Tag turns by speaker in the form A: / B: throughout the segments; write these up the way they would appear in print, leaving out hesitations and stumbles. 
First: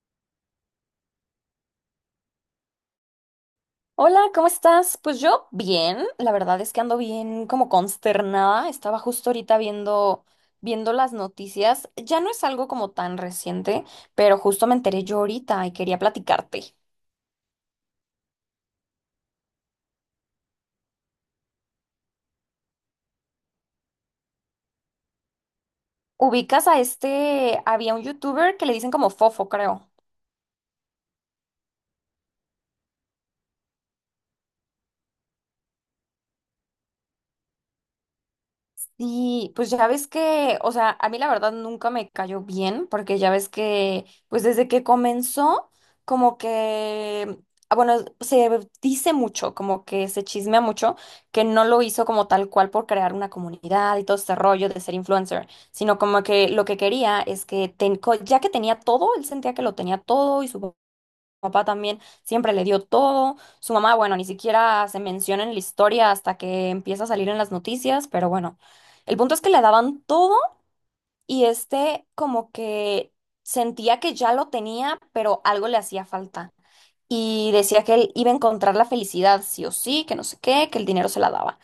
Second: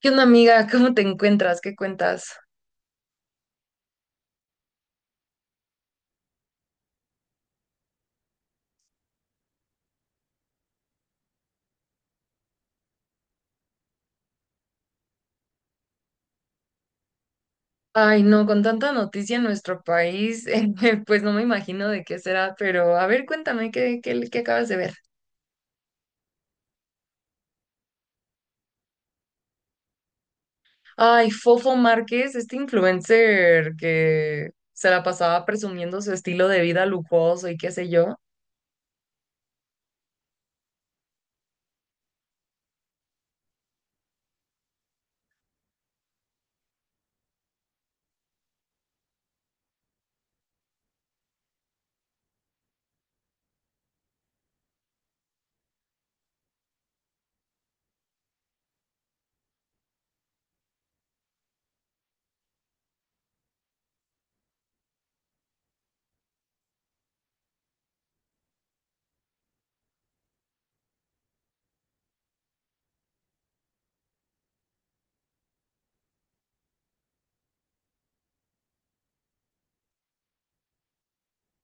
A: ¿Qué onda, amiga? ¿Cómo te encuentras? ¿Qué cuentas?
B: Hola, ¿cómo estás? Pues yo bien, la verdad es que ando bien como consternada. Estaba justo ahorita viendo las noticias. Ya no es algo como tan reciente, pero justo me enteré yo ahorita y quería platicarte.
A: Ay, no, con tanta noticia en nuestro país, pues no me imagino de qué será, pero a ver, cuéntame, ¿qué acabas de ver?
B: ¿Ubicas a este? Había un youtuber que le dicen como Fofo, creo.
A: Ay, Fofo Márquez, este influencer que se la pasaba presumiendo su estilo de vida lujoso y qué sé yo.
B: Sí, pues ya ves que, o sea, a mí la verdad nunca me cayó bien, porque ya ves que, pues desde que comenzó, como que, ah, bueno, se dice mucho, como que se chismea mucho, que no lo hizo como tal cual por crear una comunidad y todo este rollo de ser influencer, sino como que lo que quería es que, ya que tenía todo, él sentía que lo tenía todo y su papá también siempre le dio todo. Su mamá, bueno, ni siquiera se menciona en la historia hasta que empieza a salir en las noticias, pero bueno, el punto es que le daban todo y este como que sentía que ya lo tenía, pero algo le hacía falta. Y decía que él iba a encontrar la felicidad sí o sí, que no sé qué, que el dinero se la daba.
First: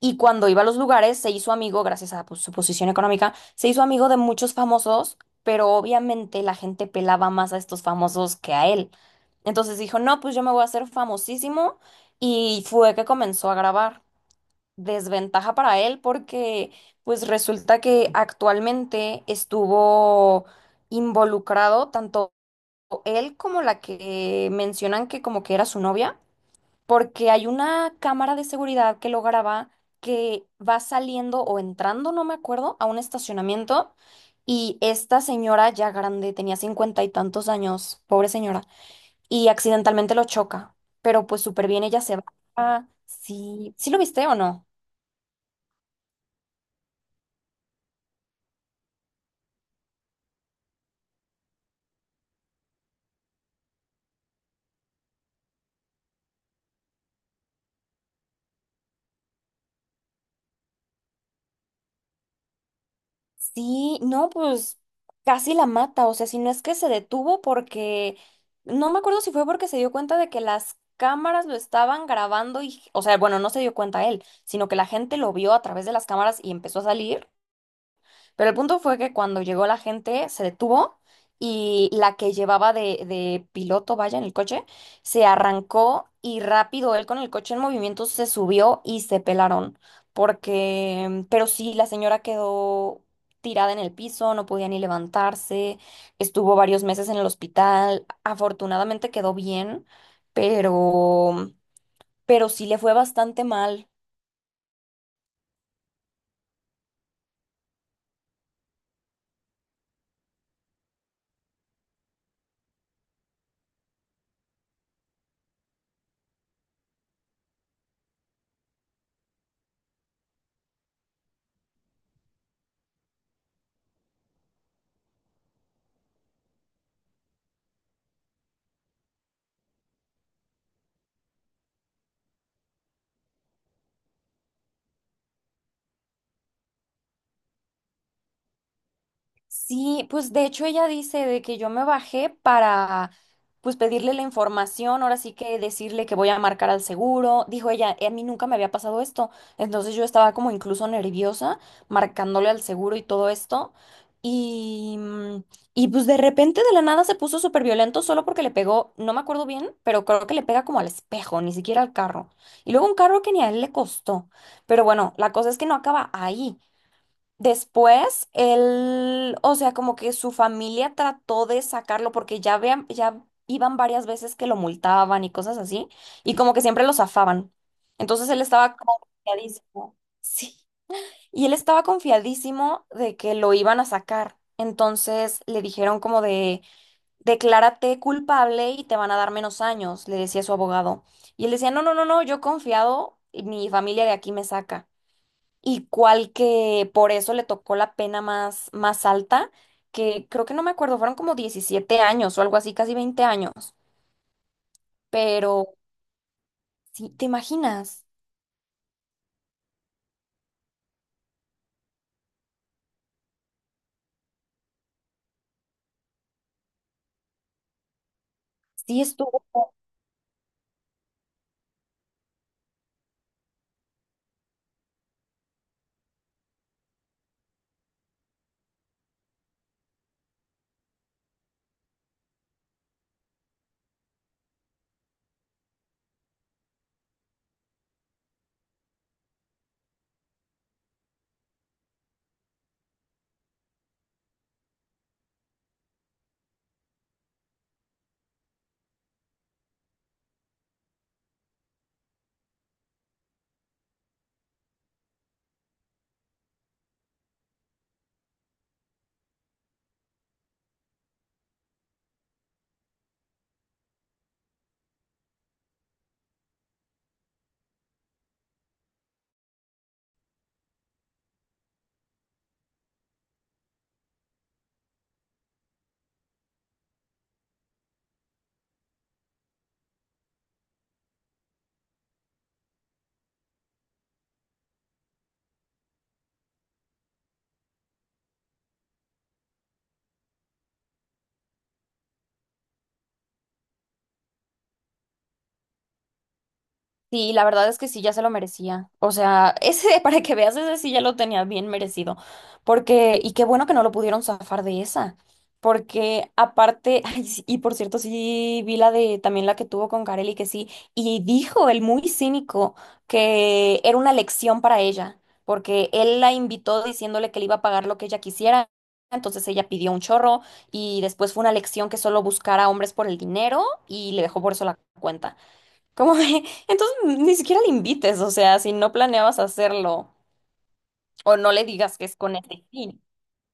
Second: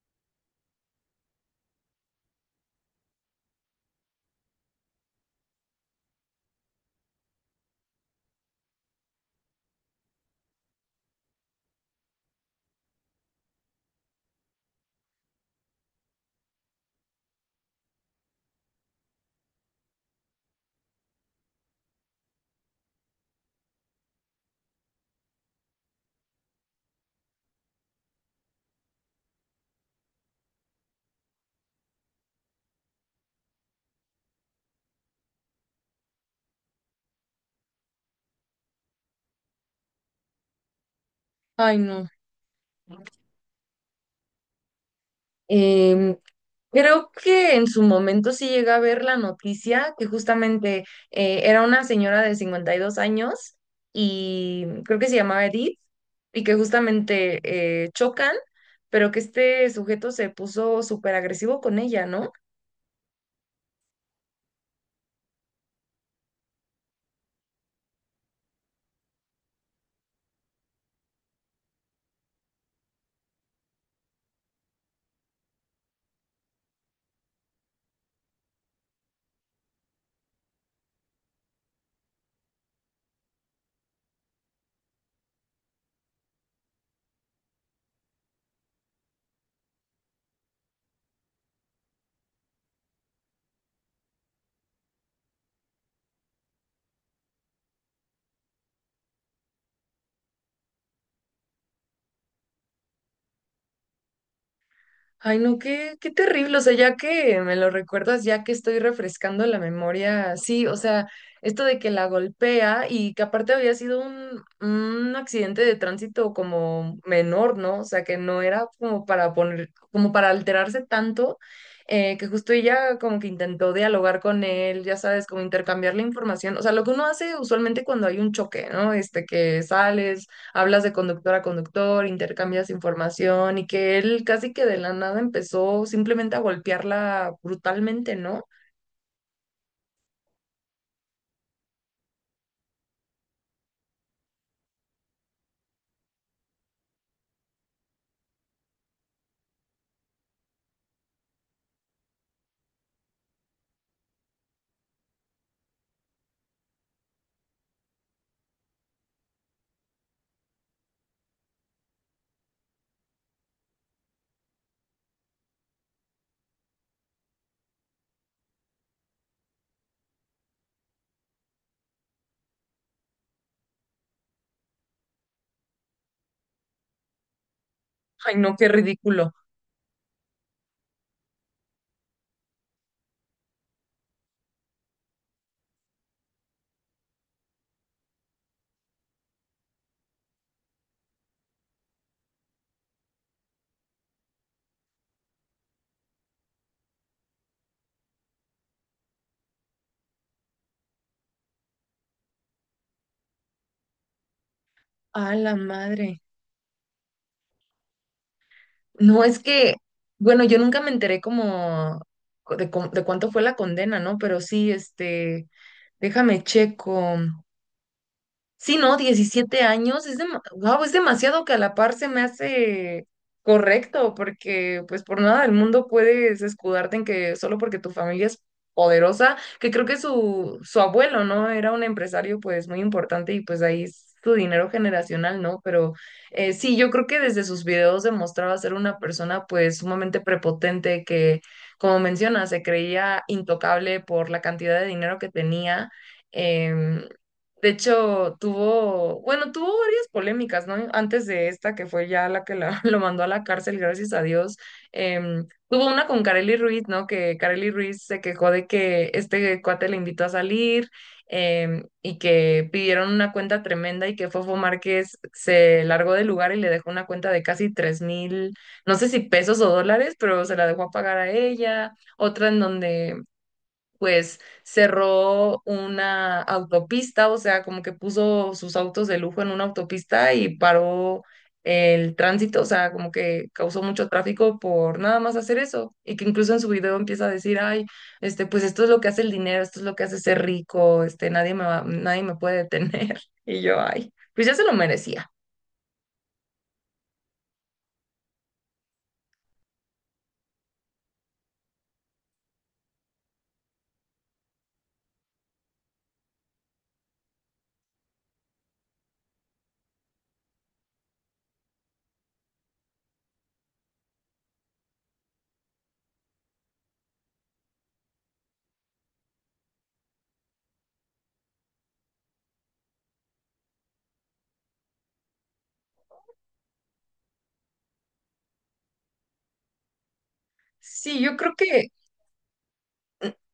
B: Y cuando iba a los lugares, se hizo amigo, gracias a pues, su posición económica, se hizo amigo de muchos famosos, pero obviamente la gente pelaba más a estos famosos que a él. Entonces dijo, no, pues yo me voy a hacer famosísimo y fue que comenzó a grabar. Desventaja para él porque pues resulta que actualmente estuvo involucrado tanto él como la que mencionan que como que era su novia, porque hay una cámara de seguridad que lo graba, que va saliendo o entrando, no me acuerdo, a un estacionamiento, y esta señora ya grande, tenía cincuenta y tantos años, pobre señora, y accidentalmente lo choca, pero pues súper
A: Ay,
B: bien, ella
A: no.
B: se va. Sí, ¿sí lo viste o no?
A: Em, Creo que en su momento sí llegué a ver la noticia que justamente era una señora de 52 años y creo que se llamaba Edith y que justamente chocan, pero que este sujeto se puso súper agresivo con ella, ¿no?
B: Sí, no, pues casi la mata, o sea, si no es que se detuvo porque, no me acuerdo si fue porque se dio cuenta de que las cámaras lo estaban grabando y, o sea, bueno, no se dio cuenta él, sino que la gente lo vio a través de las cámaras y empezó a salir, pero el punto fue que cuando llegó la gente se detuvo y la que llevaba de piloto, vaya, en el coche, se arrancó y rápido él con el coche en movimiento se subió y se pelaron. Porque, pero sí, la señora quedó tirada en el piso, no podía ni levantarse, estuvo varios meses en el hospital, afortunadamente quedó bien, pero, pero sí le fue bastante mal.
A: Ay, no, qué, qué terrible. O sea, ya que me lo recuerdas, ya que estoy refrescando la memoria, sí, o sea, esto de que la golpea y que aparte había sido un accidente de tránsito como menor, ¿no? O sea, que no era como para poner, como para alterarse tanto, que justo ella como que intentó dialogar con él, ya sabes, como intercambiar la información. O sea, lo que uno hace usualmente cuando hay un choque, ¿no? Este, que sales hablas de conductor a conductor, intercambias información y que él casi que de la nada empezó simplemente a golpearla brutalmente, ¿no?
B: Sí, pues de hecho ella dice de que yo me bajé para pues pedirle la información, ahora sí que decirle que voy a marcar al seguro. Dijo ella, a mí nunca me había pasado esto. Entonces yo estaba como incluso nerviosa marcándole al seguro y todo esto. Y, y pues de repente de la nada se puso súper violento solo porque le pegó, no me acuerdo bien, pero creo que le pega como al espejo, ni siquiera al carro. Y luego un carro que ni a él le costó. Pero bueno, la cosa es que no acaba ahí. Después, él, o sea, como que su familia trató de sacarlo porque ya vean, ya iban varias veces que lo multaban y cosas así, y como que siempre lo zafaban. Entonces
A: Ay,
B: él
A: no, qué
B: estaba como
A: ridículo.
B: confiadísimo. Sí. Y él estaba confiadísimo de que lo iban a sacar. Entonces le dijeron como de, declárate culpable y te van a dar menos años, le decía su abogado. Y él decía, no, no, no, no, yo confiado, mi familia de aquí me saca, y cuál que por eso le tocó la pena más, más alta, que creo que no me acuerdo, fueron como 17 años o algo así, casi 20 años.
A: A la
B: Pero,
A: madre.
B: sí, ¿te imaginas?
A: No, es que, bueno, yo nunca me enteré como de cuánto fue la condena, ¿no? Pero sí, este, déjame checo. Sí, no,
B: Sí estuvo.
A: 17 años, es, guau, es demasiado que a la par se me hace correcto, porque pues por nada del mundo puedes escudarte en que solo porque tu familia es poderosa, que creo que su abuelo, ¿no? Era un empresario pues muy importante y pues ahí es su dinero generacional, ¿no? Pero sí, yo creo que desde sus videos demostraba ser una persona pues sumamente prepotente que, como menciona, se creía intocable por la cantidad de dinero que tenía. em, de hecho, tuvo, bueno, tuvo varias polémicas, ¿no? Antes de esta, que fue ya la lo mandó a la cárcel, gracias a Dios. Tuvo una con Kareli Ruiz, ¿no? Que Kareli Ruiz se quejó de que este cuate le invitó a salir y que pidieron una cuenta tremenda y que Fofo Márquez se largó del lugar y le dejó una cuenta de casi 3000, no sé si pesos o dólares, pero se la dejó a pagar a ella. Otra en donde pues cerró una autopista, o sea, como que puso sus autos de lujo en una autopista y paró el tránsito, o sea, como que causó mucho tráfico por nada más hacer eso. Y que incluso en su video empieza a decir, ay, este, pues esto es lo que hace el dinero, esto es lo que hace ser rico, este, nadie me puede detener. Y yo, ay, pues ya se lo merecía.
B: Sí, la verdad es que sí, ya se lo merecía. O sea, ese, para que veas, ese sí ya lo tenía bien merecido. Porque, y qué bueno que no lo pudieron zafar de esa. Porque aparte, ay, sí, y por cierto, sí vi la de también la que tuvo con Carelli, que sí, y dijo el muy cínico que era una lección para ella, porque él la invitó diciéndole que le iba a pagar lo que ella quisiera. Entonces ella pidió un chorro y después fue una lección que solo buscara hombres por el dinero y le dejó por eso la cuenta. Como de, entonces ni siquiera le invites, o sea, si no planeabas hacerlo
A: Sí, yo
B: o no
A: creo
B: le
A: que
B: digas que es con este fin.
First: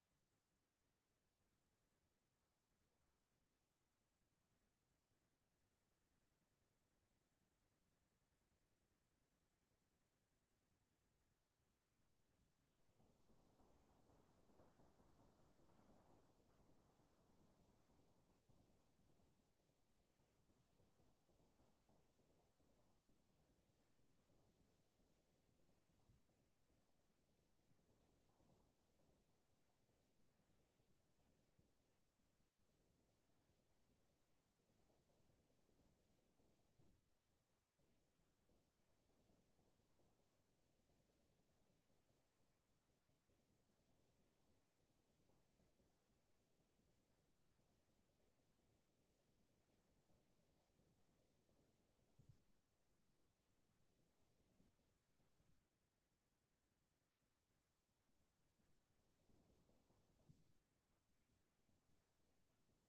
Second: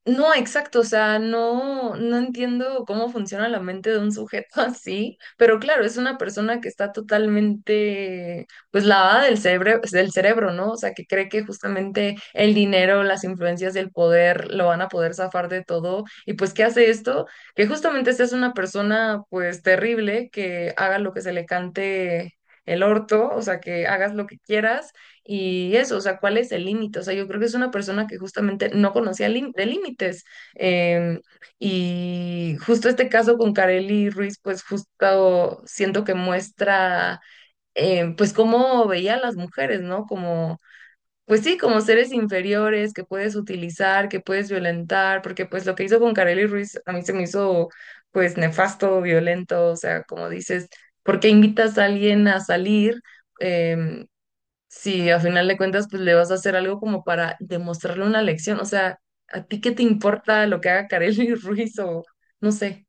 A: no, exacto, o sea, no, no entiendo cómo funciona la mente de un sujeto así, pero claro, es una persona que está totalmente, pues, lavada del cerebro, ¿no? O sea, que cree que justamente el dinero, las influencias del poder lo van a poder zafar de todo. Y pues, ¿qué hace esto? Que justamente seas una persona, pues, terrible, que haga lo que se le cante el orto, o sea, que hagas lo que quieras y eso, o sea, ¿cuál es el límite? O sea, yo creo que es una persona que justamente no conocía lim- de límites. Em, y justo este caso con Kareli Ruiz, pues justo siento que muestra, pues cómo veía a las mujeres, ¿no? Como, pues sí, como seres inferiores que puedes utilizar, que puedes violentar, porque pues lo que hizo con Kareli Ruiz a mí se me hizo, pues, nefasto, violento, o sea, como dices, ¿por qué invitas a alguien a salir? em, si a final de cuentas pues le vas a hacer algo como para demostrarle una lección, o sea, ¿a ti qué te importa lo que haga Kareli Ruiz o no sé?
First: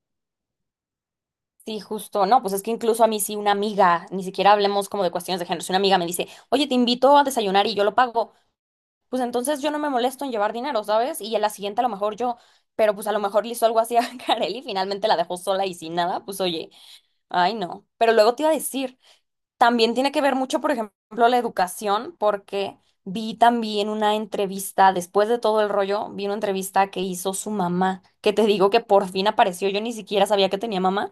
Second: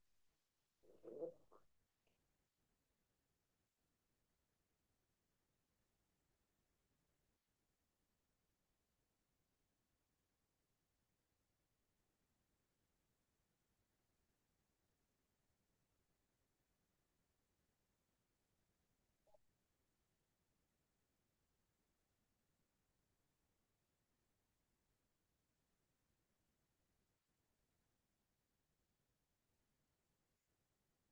B: Sí, justo, no, pues es que incluso a mí sí una amiga, ni siquiera hablemos como de cuestiones de género, si una amiga me dice, oye, te invito a desayunar y yo lo pago, pues entonces yo no me molesto en llevar dinero, ¿sabes? Y a la siguiente a lo mejor yo, pero pues a lo mejor le hizo algo así a Kareli y finalmente la dejó sola y sin nada, pues oye, ay no. Pero luego te iba a decir. También tiene que ver mucho, por ejemplo, la educación, porque vi también una entrevista, después de todo el rollo, vi una entrevista que hizo su mamá, que te digo que por fin apareció, yo ni siquiera sabía que tenía mamá,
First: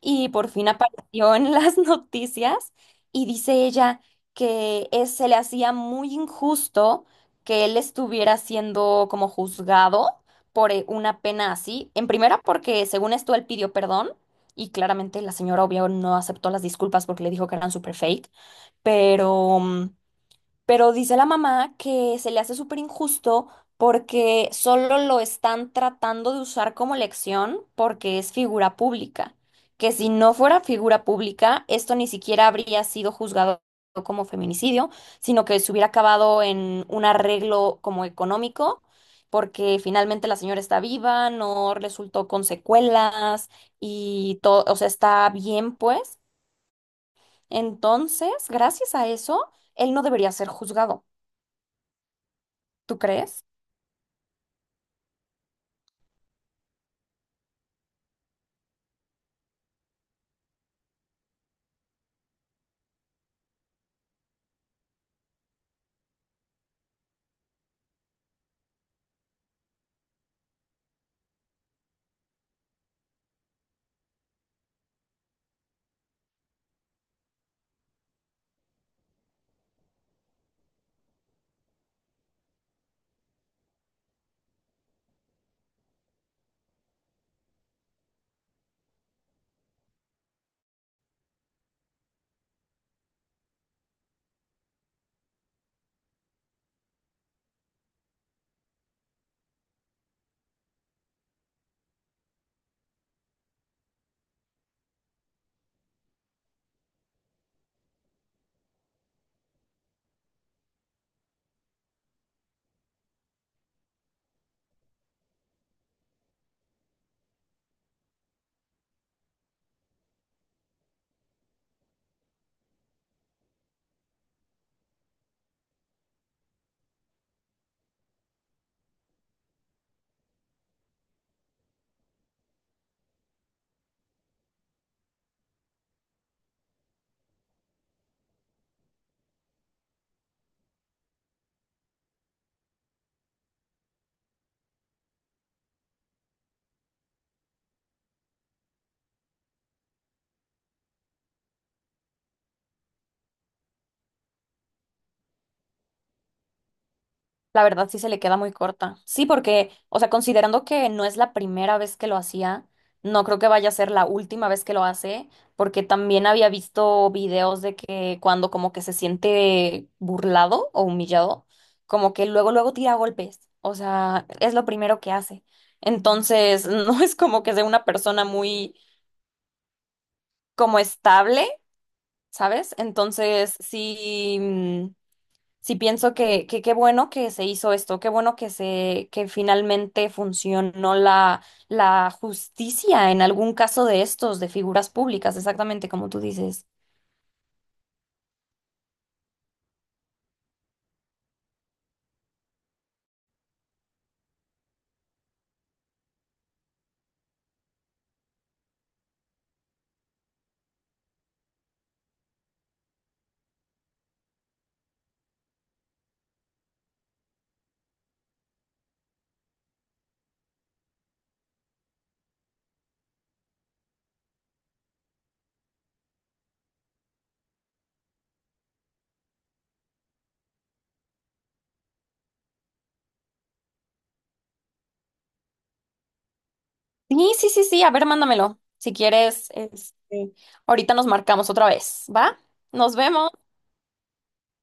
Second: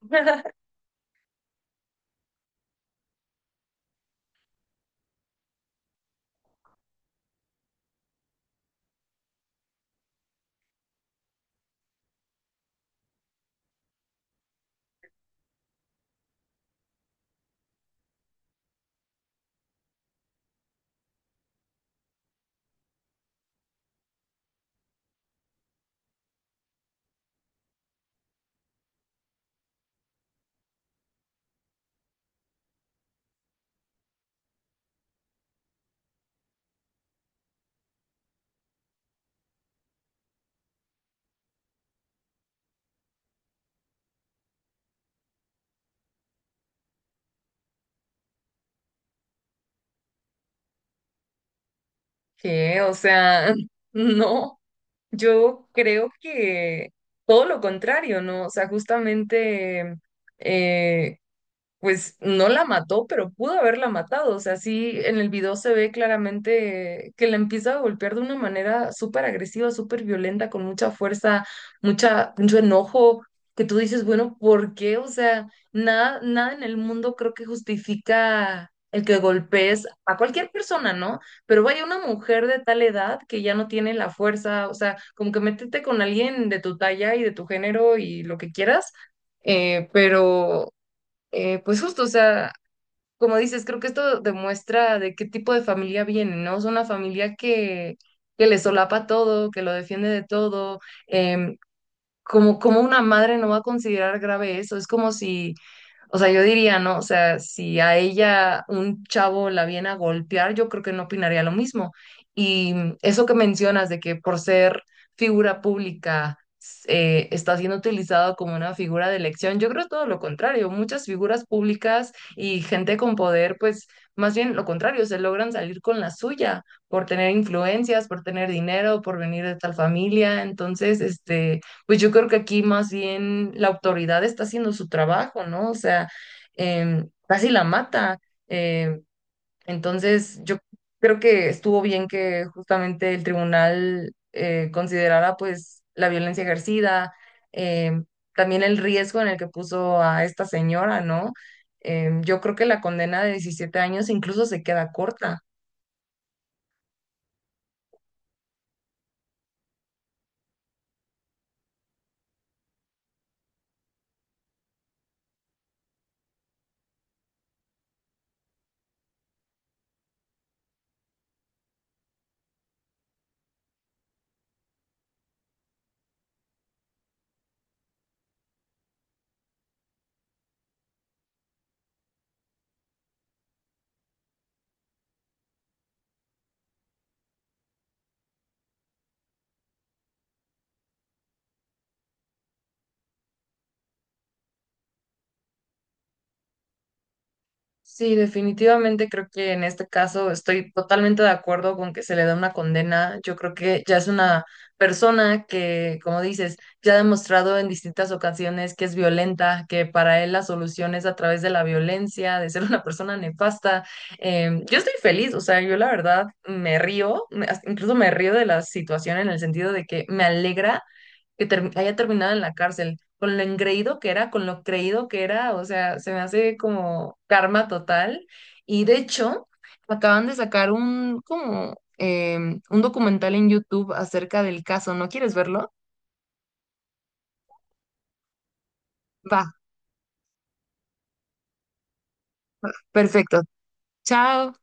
B: y por fin apareció en las noticias y dice ella que se le hacía muy injusto que él estuviera siendo como juzgado por una pena así, en primera porque según esto él pidió perdón. Y claramente la señora obvio no aceptó las disculpas porque le dijo que eran super fake, pero pero dice la mamá que se le hace súper injusto porque solo lo están tratando de usar como lección porque es figura pública. Que si no fuera figura pública, esto ni siquiera habría sido juzgado como feminicidio, sino que se hubiera acabado en un arreglo como económico, porque finalmente la señora está viva, no resultó con secuelas y todo, o sea, está bien pues. Entonces, gracias a eso, él no debería ser juzgado.
A: ¿Qué? O
B: ¿Tú crees?
A: sea, no, yo creo que todo lo contrario, ¿no? O sea, justamente eh, pues no la mató, pero pudo haberla matado. O sea, sí, en el video se ve claramente que la empieza a golpear de una manera súper agresiva, súper violenta, con mucha fuerza, mucha, mucho enojo, que tú dices, bueno, ¿por qué? O sea, nada, nada en el mundo creo que justifica el que golpees a cualquier persona, ¿no? Pero vaya una mujer de tal edad que ya no tiene la fuerza, o sea, como que métete con alguien de tu talla y de tu género y lo que quieras. Pero pues justo, o sea, como dices, creo que esto demuestra de qué tipo de familia viene, ¿no? Es una familia que le solapa todo, que lo defiende de todo. em, Como, como una madre no va a considerar grave eso. Es como si o sea, yo diría, ¿no? O sea, si a ella un chavo la viene a golpear, yo creo que no opinaría lo mismo. Y eso que mencionas de que por ser figura pública está siendo utilizado como una figura de elección, yo creo es todo lo contrario. Muchas figuras públicas y gente con poder, pues más bien lo contrario, se logran salir con la suya por tener influencias, por tener dinero, por venir de tal familia. Entonces, este... Pues yo creo que aquí más bien la autoridad está haciendo su trabajo, ¿no? O sea, casi la mata. Em, entonces, yo creo que estuvo bien que justamente el tribunal considerara pues la violencia ejercida, em, también el riesgo en el que puso a esta señora, ¿no? Yo creo que la condena de 17 años incluso se queda corta.
B: La verdad sí se le queda muy corta. Sí, porque, o sea, considerando que no es la primera vez que lo hacía, no creo que vaya a ser la última vez que lo hace, porque también había visto videos de que cuando como que se siente burlado o humillado, como que luego, luego tira golpes. O sea, es lo primero que hace. Entonces, no es como que sea una persona muy como estable, ¿sabes? Entonces, sí. Sí pienso que qué bueno que se hizo esto, qué bueno que se, que finalmente funcionó la, la justicia en algún caso de estos, de figuras públicas, exactamente como tú dices.
A: Sí, definitivamente creo que en este caso estoy totalmente de acuerdo con que se le da una condena. Yo creo que ya es una persona que, como dices, ya ha demostrado en distintas ocasiones que es violenta, que para él la solución es a través de la violencia, de ser una persona nefasta. Yo estoy feliz, o sea, yo la verdad me río, hasta incluso me río de la situación en el sentido de que me alegra que haya terminado en la cárcel, con lo engreído que era, con lo creído que era, o sea, se me hace como karma total. Y de hecho, acaban de sacar un, como, un documental en YouTube acerca del caso. ¿No quieres verlo?
B: Sí, sí, sí, sí, a ver, mándamelo. Si
A: Va,
B: quieres, este, ahorita nos marcamos otra vez, ¿va? Nos vemos.
A: perfecto. Chao.